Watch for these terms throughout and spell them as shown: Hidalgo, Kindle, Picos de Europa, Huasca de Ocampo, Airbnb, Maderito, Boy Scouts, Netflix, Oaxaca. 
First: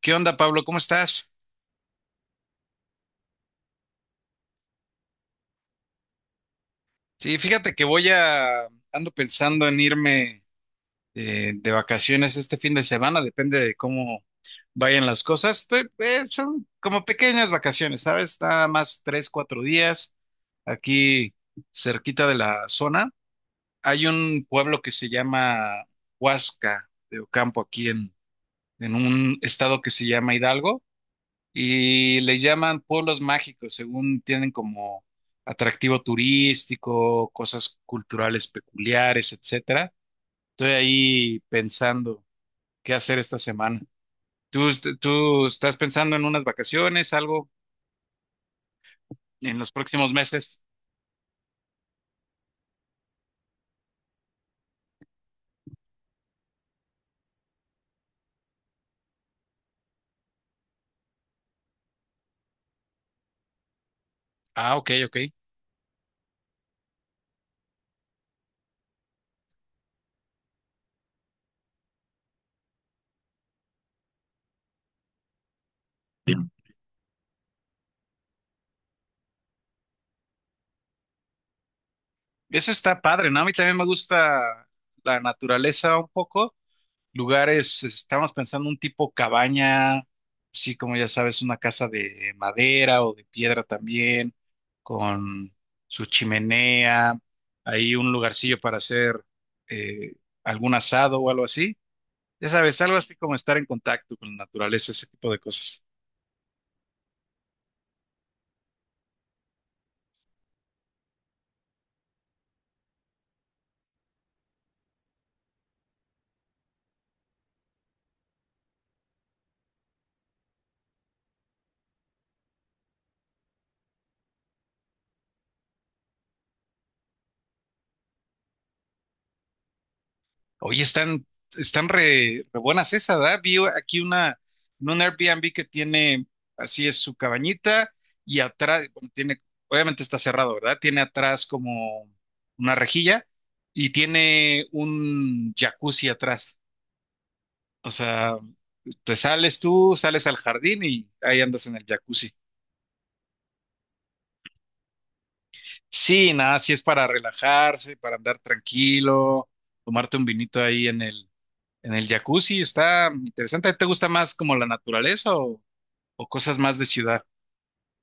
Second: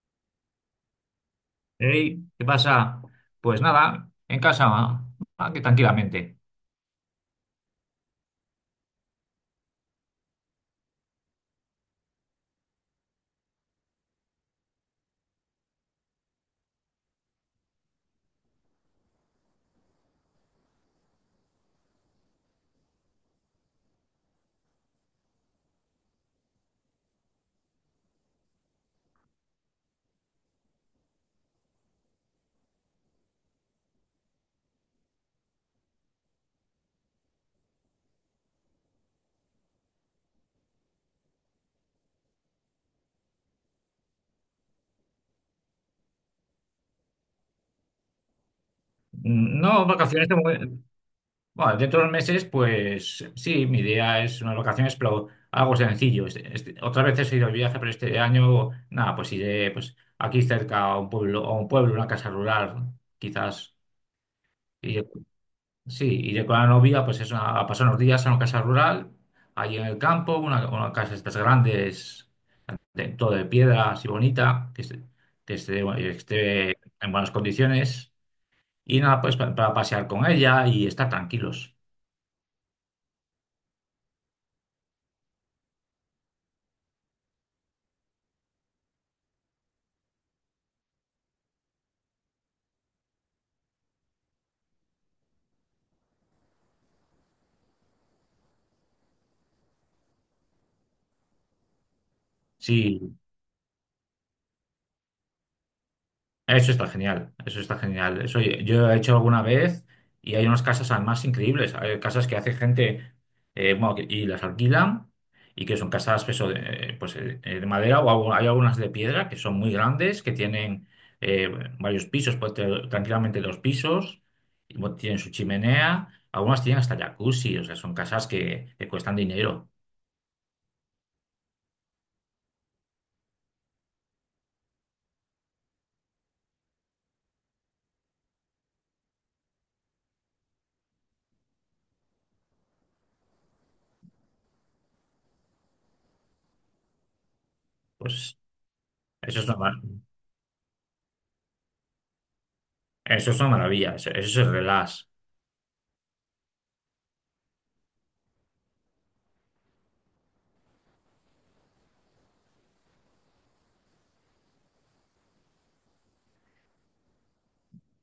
¿Qué onda, Pablo? ¿Cómo estás? Ey, ¿qué pasa? Pues nada, en casa, aquí tranquilamente. Sí, fíjate que ando pensando en irme de vacaciones este fin de semana, depende de cómo vayan las cosas. Son como pequeñas vacaciones, ¿sabes? Nada más 3, 4 días aquí cerquita de la zona. Hay un pueblo que se llama Huasca de Ocampo, aquí en un estado que se llama Hidalgo. Y le llaman pueblos mágicos, según tienen como atractivo turístico, cosas culturales peculiares, etcétera. Estoy ahí pensando qué hacer esta semana. ¿Tú estás pensando en unas vacaciones, algo en los No próximos vacaciones, meses? de bueno, dentro de unos meses, pues sí, mi idea es unas vacaciones, pero algo sencillo. Otras veces he ido de viaje, pero este año, nada, pues iré pues, aquí cerca a un pueblo, una casa rural, quizás. Ah, ok, Iré- ok. sí, iré con la novia, pues a pasar unos días a una casa rural, allí en el campo, una casa de estas grandes, de- todo de piedra así bonita, que esté, Bien. esté en buenas condiciones. Y nada, pues para pasear con ella y estar tranquilos. Eso está padre, ¿no? A mí también me gusta la naturaleza un poco. Lugares, estábamos pensando un tipo cabaña, sí, como ya sabes, una casa de madera o de piedra también, con su chimenea, ahí un lugarcillo para hacer eh, algún asado o algo así. Ya sabes, algo así Sí, como estar en contacto con la naturaleza, ese tipo de cosas. eso está genial, eso está genial. Eso yo he hecho alguna vez y hay unas casas además increíbles. Hay casas que hace gente bueno, y las alquilan y que son casas pues, eso, de madera o hay algunas de piedra que son muy grandes, que tienen eh, varios pisos, puede tener tranquilamente dos pisos, y bueno, tienen su chimenea, algunas tienen hasta jacuzzi. O sea, son casas que cuestan dinero. Oye, están re buenas esas, ¿verdad? Vi aquí una, en un Airbnb que tiene, así es su cabañita, y atrás, bueno, tiene, obviamente está cerrado, ¿verdad? Tiene atrás como una rejilla y tiene un jacuzzi atrás. O Pues sea, te eso es una, sales mar- tú, sales al jardín y ahí andas en el jacuzzi. eso es una maravilla, eso es relax. Sí, nada, sí es para relajarse, para andar tranquilo, tomarte un vinito ahí en el, en el jacuzzi está interesante. ¿Te gusta más como la naturaleza o cosas más de ciudad?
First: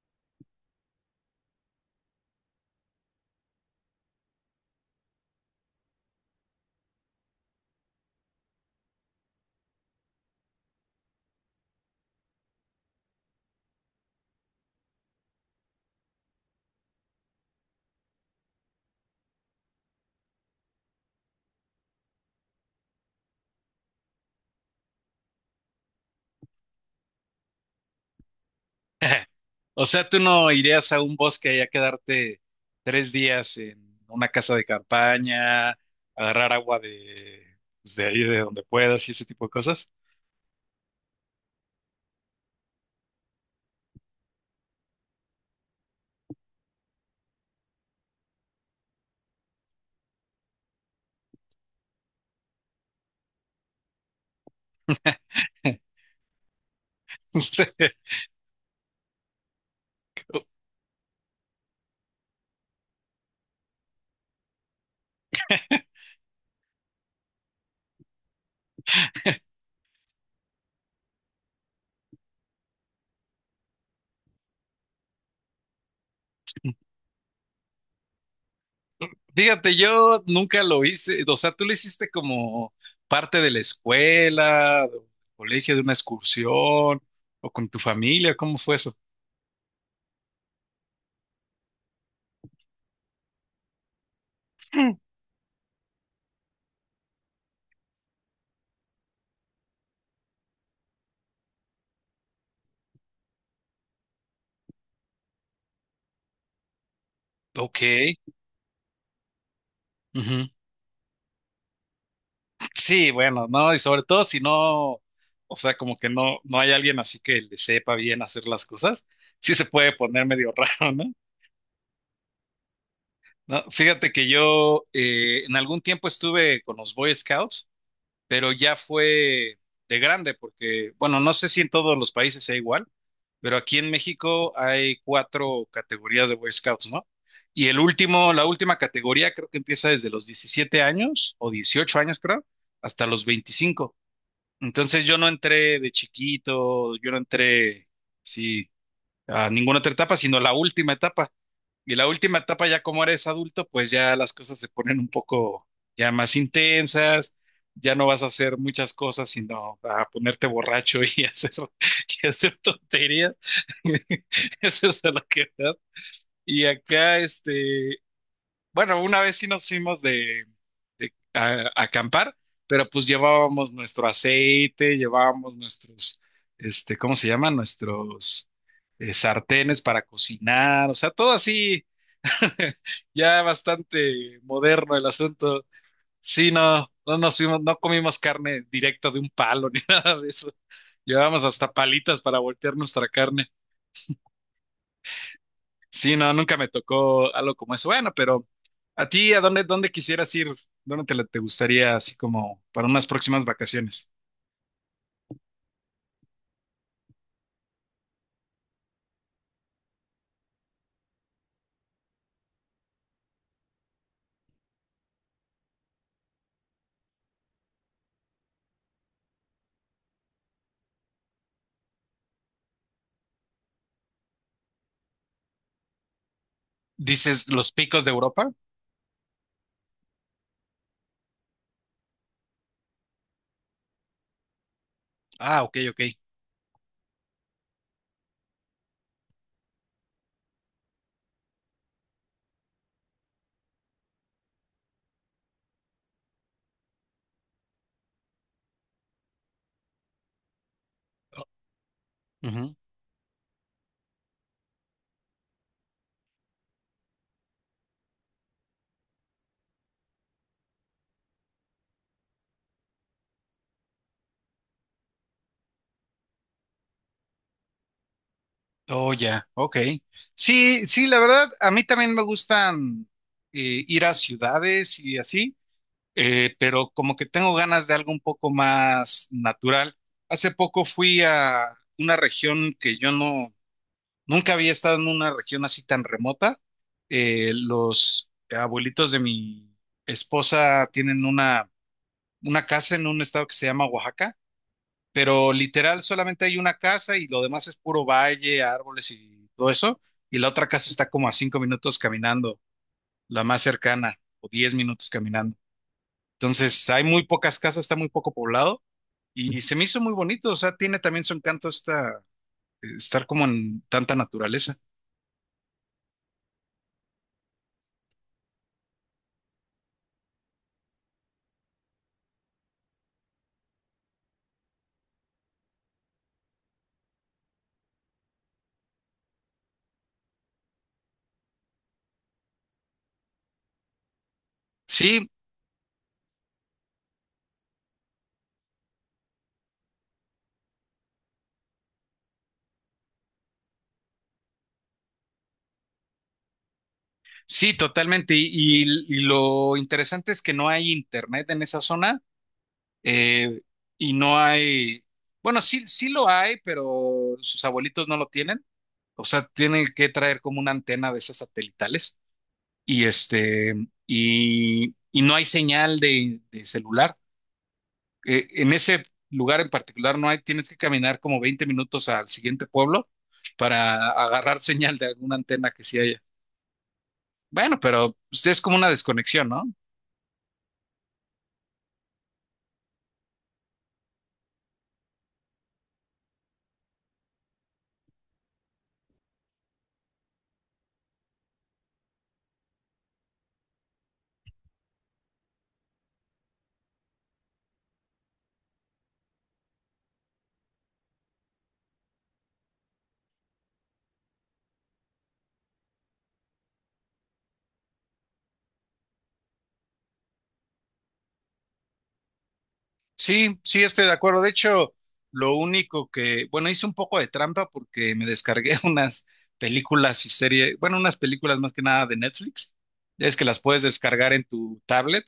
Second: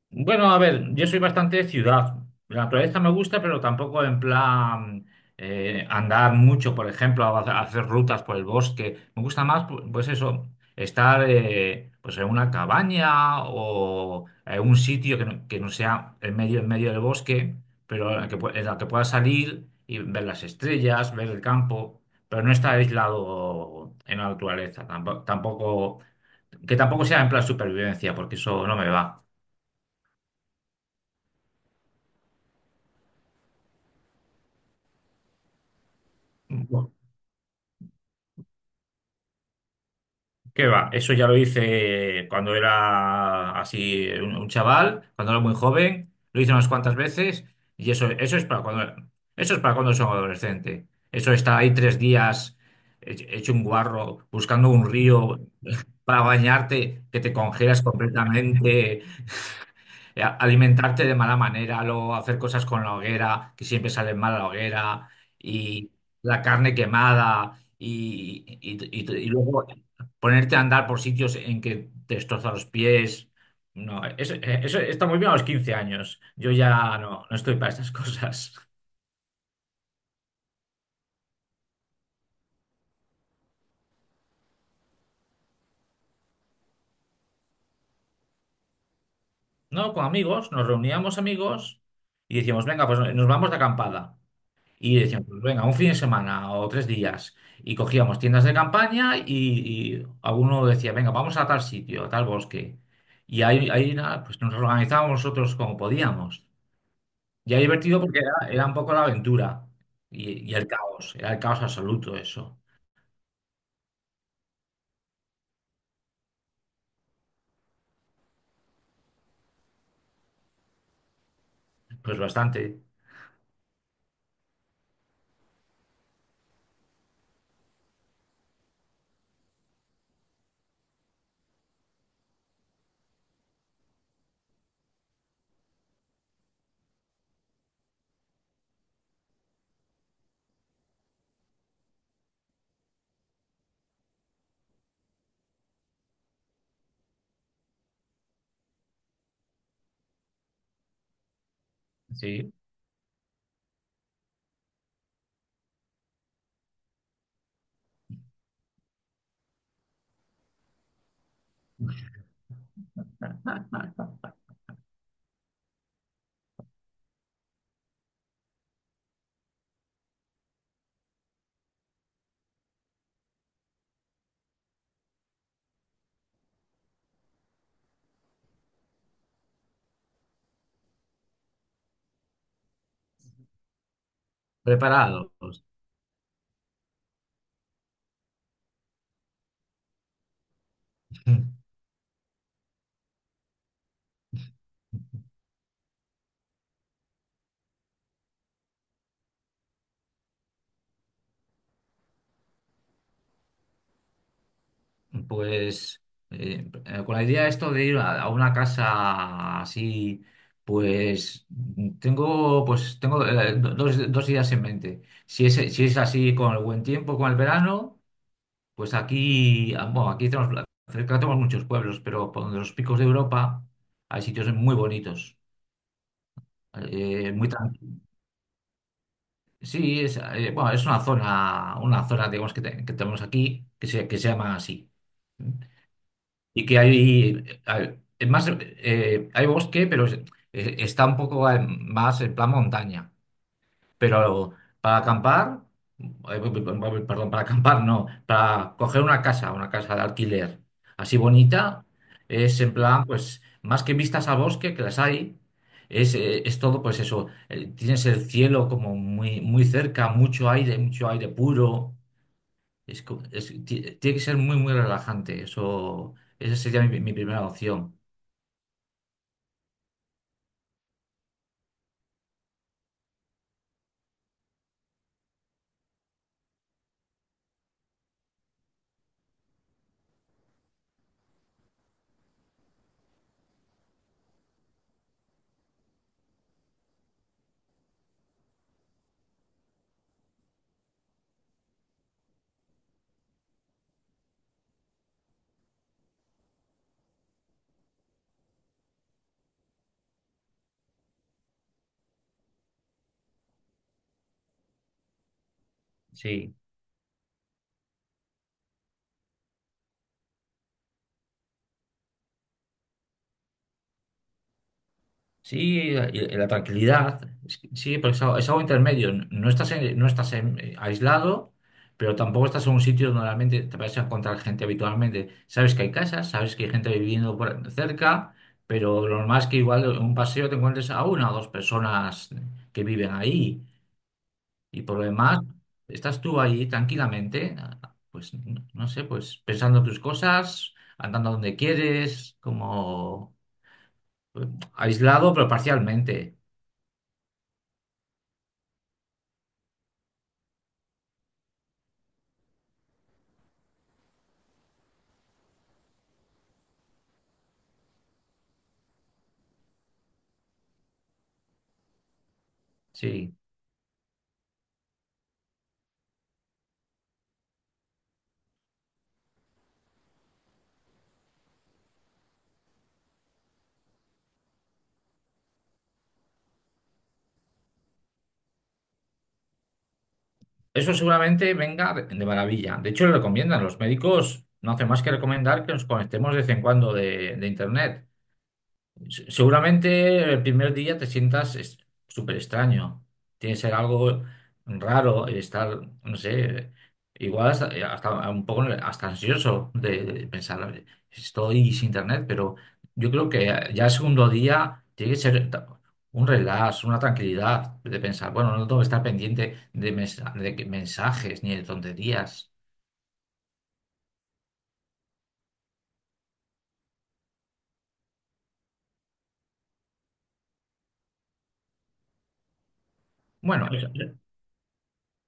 Bueno, a ver, yo soy bastante ciudad. La naturaleza me gusta, pero tampoco en plan andar mucho, por ejemplo, a hacer rutas por el bosque. Me gusta más, pues eso, estar pues en una cabaña o en un sitio que no sea en medio del bosque, pero en la que, en la que pueda salir y ver las estrellas, ver el campo, pero no estar aislado en la naturaleza. Tampoco, que tampoco sea en plan supervivencia, porque eso no me va. O sea, ¿tú no irías a un bosque y a quedarte tres días en una casa de campaña, agarrar agua de, pues, de ahí de donde puedas y ese tipo de cosas? ¿Qué va? Eso ya lo hice cuando era así un chaval, cuando era muy joven, lo hice unas cuantas veces. Y eso, eso es para cuando son adolescente. Eso está ahí tres días, hecho un guarro, buscando un río para bañarte, que te congelas completamente, alimentarte de mala manera, luego hacer cosas con la hoguera, que siempre salen mal a la hoguera, y la carne quemada, y luego ponerte a andar por sitios en que te destroza los pies. No, eso, eso está muy bien a los 15 años. Yo ya no, no estoy para estas cosas. Fíjate, yo nunca lo hice. O sea, ¿tú lo hiciste como parte de la escuela, del colegio, de una excursión o con tu familia? ¿Cómo fue eso? No, con amigos, nos reuníamos amigos y decíamos, venga, pues nos vamos de acampada. Y decíamos, pues venga, un fin de semana o tres días. Y cogíamos tiendas de campaña, y alguno decía, venga, vamos a tal sitio, a tal bosque. Y ahí, ahí nada, pues nos organizábamos nosotros como podíamos. Y era Ok. divertido porque era un poco la aventura Ujú. Y el caos, era el caos absoluto eso. Sí, bueno, no, y sobre todo si no, o sea, como que no hay alguien así que le sepa bien hacer las cosas, sí se puede poner medio raro, ¿no? Pues bastante, No, fíjate que yo en algún tiempo estuve con los Boy Scouts, pero ya fue de grande, porque, bueno, no sé si en todos los países sea igual, pero aquí en México hay cuatro categorías de Boy Scouts, ¿no? Y el último, la última categoría creo que empieza desde los 17 años o 18 años, creo, hasta los 25. Entonces yo no entré de chiquito, yo no entré, sí, a ninguna otra etapa, sino la última etapa. Y la última sí, etapa, ya como eres adulto, pues ya las cosas se ponen un poco ya más intensas, ya no vas a hacer muchas cosas, sino a ponerte borracho y hacer, y hacer tonterías. Eso es a lo que vas. Y acá, este, bueno, una vez sí nos fuimos de a acampar, pero pues llevábamos nuestro aceite, llevábamos nuestros, este, ¿cómo se llaman? Nuestros sartenes para cocinar, o sea, todo así, ya bastante moderno el preparados. asunto. Sí, no, no nos fuimos, no comimos carne directo de un palo ni nada de eso. Llevábamos hasta palitas para voltear nuestra carne. Sí, no, nunca me tocó algo como eso. Bueno, pero a ti, ¿a dónde quisieras ir? ¿Dónde te gustaría así como para unas próximas vacaciones? Pues con la idea esto de ir a una casa así, pues tengo, pues tengo dos, dos ideas en mente. Si es, si es así con el buen tiempo, con el verano, pues aquí, ah, bueno, aquí tenemos, cerca tenemos muchos pueblos, pero por donde los Picos de Europa hay sitios muy bonitos. eh, ¿Dices muy los tran- Picos de Europa? sí, es, bueno, es una zona, digamos, que tenemos aquí que se llama así. Ah, ok, ok. Y que es más, hay bosque, pero está un poco más en plan montaña. Pero para acampar, eh, perdón, para acampar no, para coger una casa de alquiler así bonita, es en Ujú. plan, pues, más que vistas al bosque, que las hay, es, tienes el cielo como muy, muy cerca, mucho aire puro. Es, co- es- ti- Tiene que ser muy, muy relajante. Eso, esa sería mi, mi primera opción. Oh, ya, ok. Sí, sí, la verdad, a mí también me gustan ir a ciudades y así, pero como que tengo ganas de algo un poco más natural. Hace poco fui a una región que yo no nunca había estado en una región así tan remota. Los abuelitos de mi esposa tienen una casa en un estado que se llama Oaxaca, pero literal solamente hay una casa y lo demás es puro valle, árboles y todo eso. Y la otra casa está como a 5 minutos caminando, la más cercana, o 10 minutos caminando. Sí. Entonces hay muy pocas casas, está muy poco poblado y se me hizo muy bonito. O sea, tiene también su encanto esta, estar como en tanta naturaleza. Sí, y la tranquilidad. Es que- sí, porque es algo intermedio. No estás, no estás aislado, pero tampoco estás en un sitio donde realmente te vas a encontrar gente habitualmente. Sabes que hay casas, sabes que hay gente viviendo por cerca, pero lo normal es que igual en un paseo te encuentres a una o dos personas que viven ahí. Y por lo Sí, demás, estás tú ahí tranquilamente, pues no sé, pues pensando tus cosas, andando donde quieres, como eh, aislado, pero parcialmente. sí, totalmente. Y lo interesante es que no hay internet en esa zona eh, y no hay, bueno, sí, sí lo hay, pero sus abuelitos no lo tienen. O sea, tienen que traer como una antena de esas satelitales y Sí. este, y no hay señal de celular. En ese lugar en particular no hay, tienes que caminar como 20 minutos al siguiente pueblo para agarrar señal de alguna antena que sí haya. Bueno, pero pues, es como una desconexión, ¿no? Eso seguramente venga de maravilla. De hecho, lo recomiendan. Los médicos no hacen más que recomendar que nos conectemos de vez en cuando de internet. Seguramente el primer día te sientas súper extraño. Tiene que ser algo raro el estar, no sé, igual hasta, hasta un poco hasta ansioso de pensar, estoy sin internet, pero yo creo que ya el segundo día tiene que ser un relax, una tranquilidad de pensar, bueno, no tengo que estar pendiente de, mensajes ni de tonterías. Sí, sí, estoy de acuerdo. De hecho, lo único que, bueno, hice un poco de trampa porque me descargué unas películas y series, bueno, unas películas más que nada de Netflix. Es que las Bueno, puedes eso, descargar en tu tablet.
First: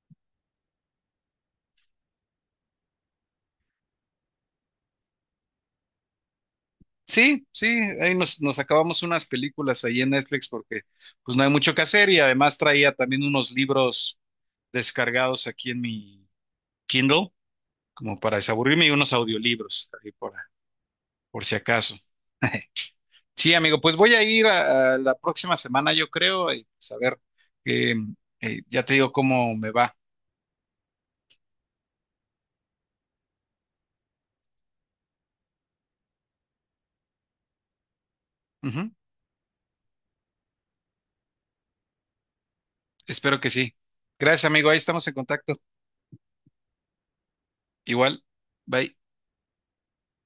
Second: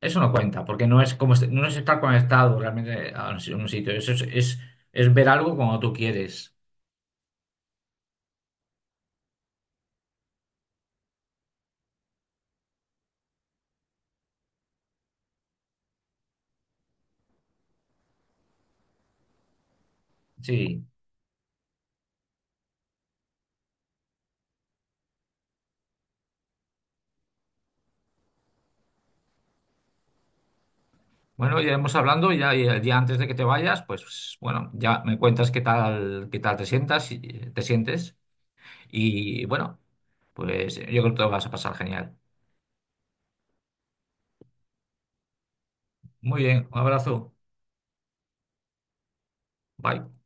Eso no cuenta, porque no es como no es estar conectado realmente a un un sitio. Eso es ver algo cuando tú quieres. Sí, sí, ahí nos acabamos unas películas ahí en Netflix porque pues no hay mucho que hacer y además traía también unos libros descargados aquí en mi Kindle como para desaburrirme y unos audiolibros ahí Sí. por si acaso. Sí, amigo, pues voy a ir a la próxima semana, yo creo, y pues a ver, eh, ya te digo cómo me va. Bueno, iremos hablando y ya y el día antes de que te vayas, pues bueno, ya me cuentas qué tal, te sientes. Ujú. Y bueno, pues yo creo que te lo vas a pasar genial. Espero que sí. Gracias, amigo, ahí estamos en contacto. Muy bien, un abrazo. Igual, bye. Bye.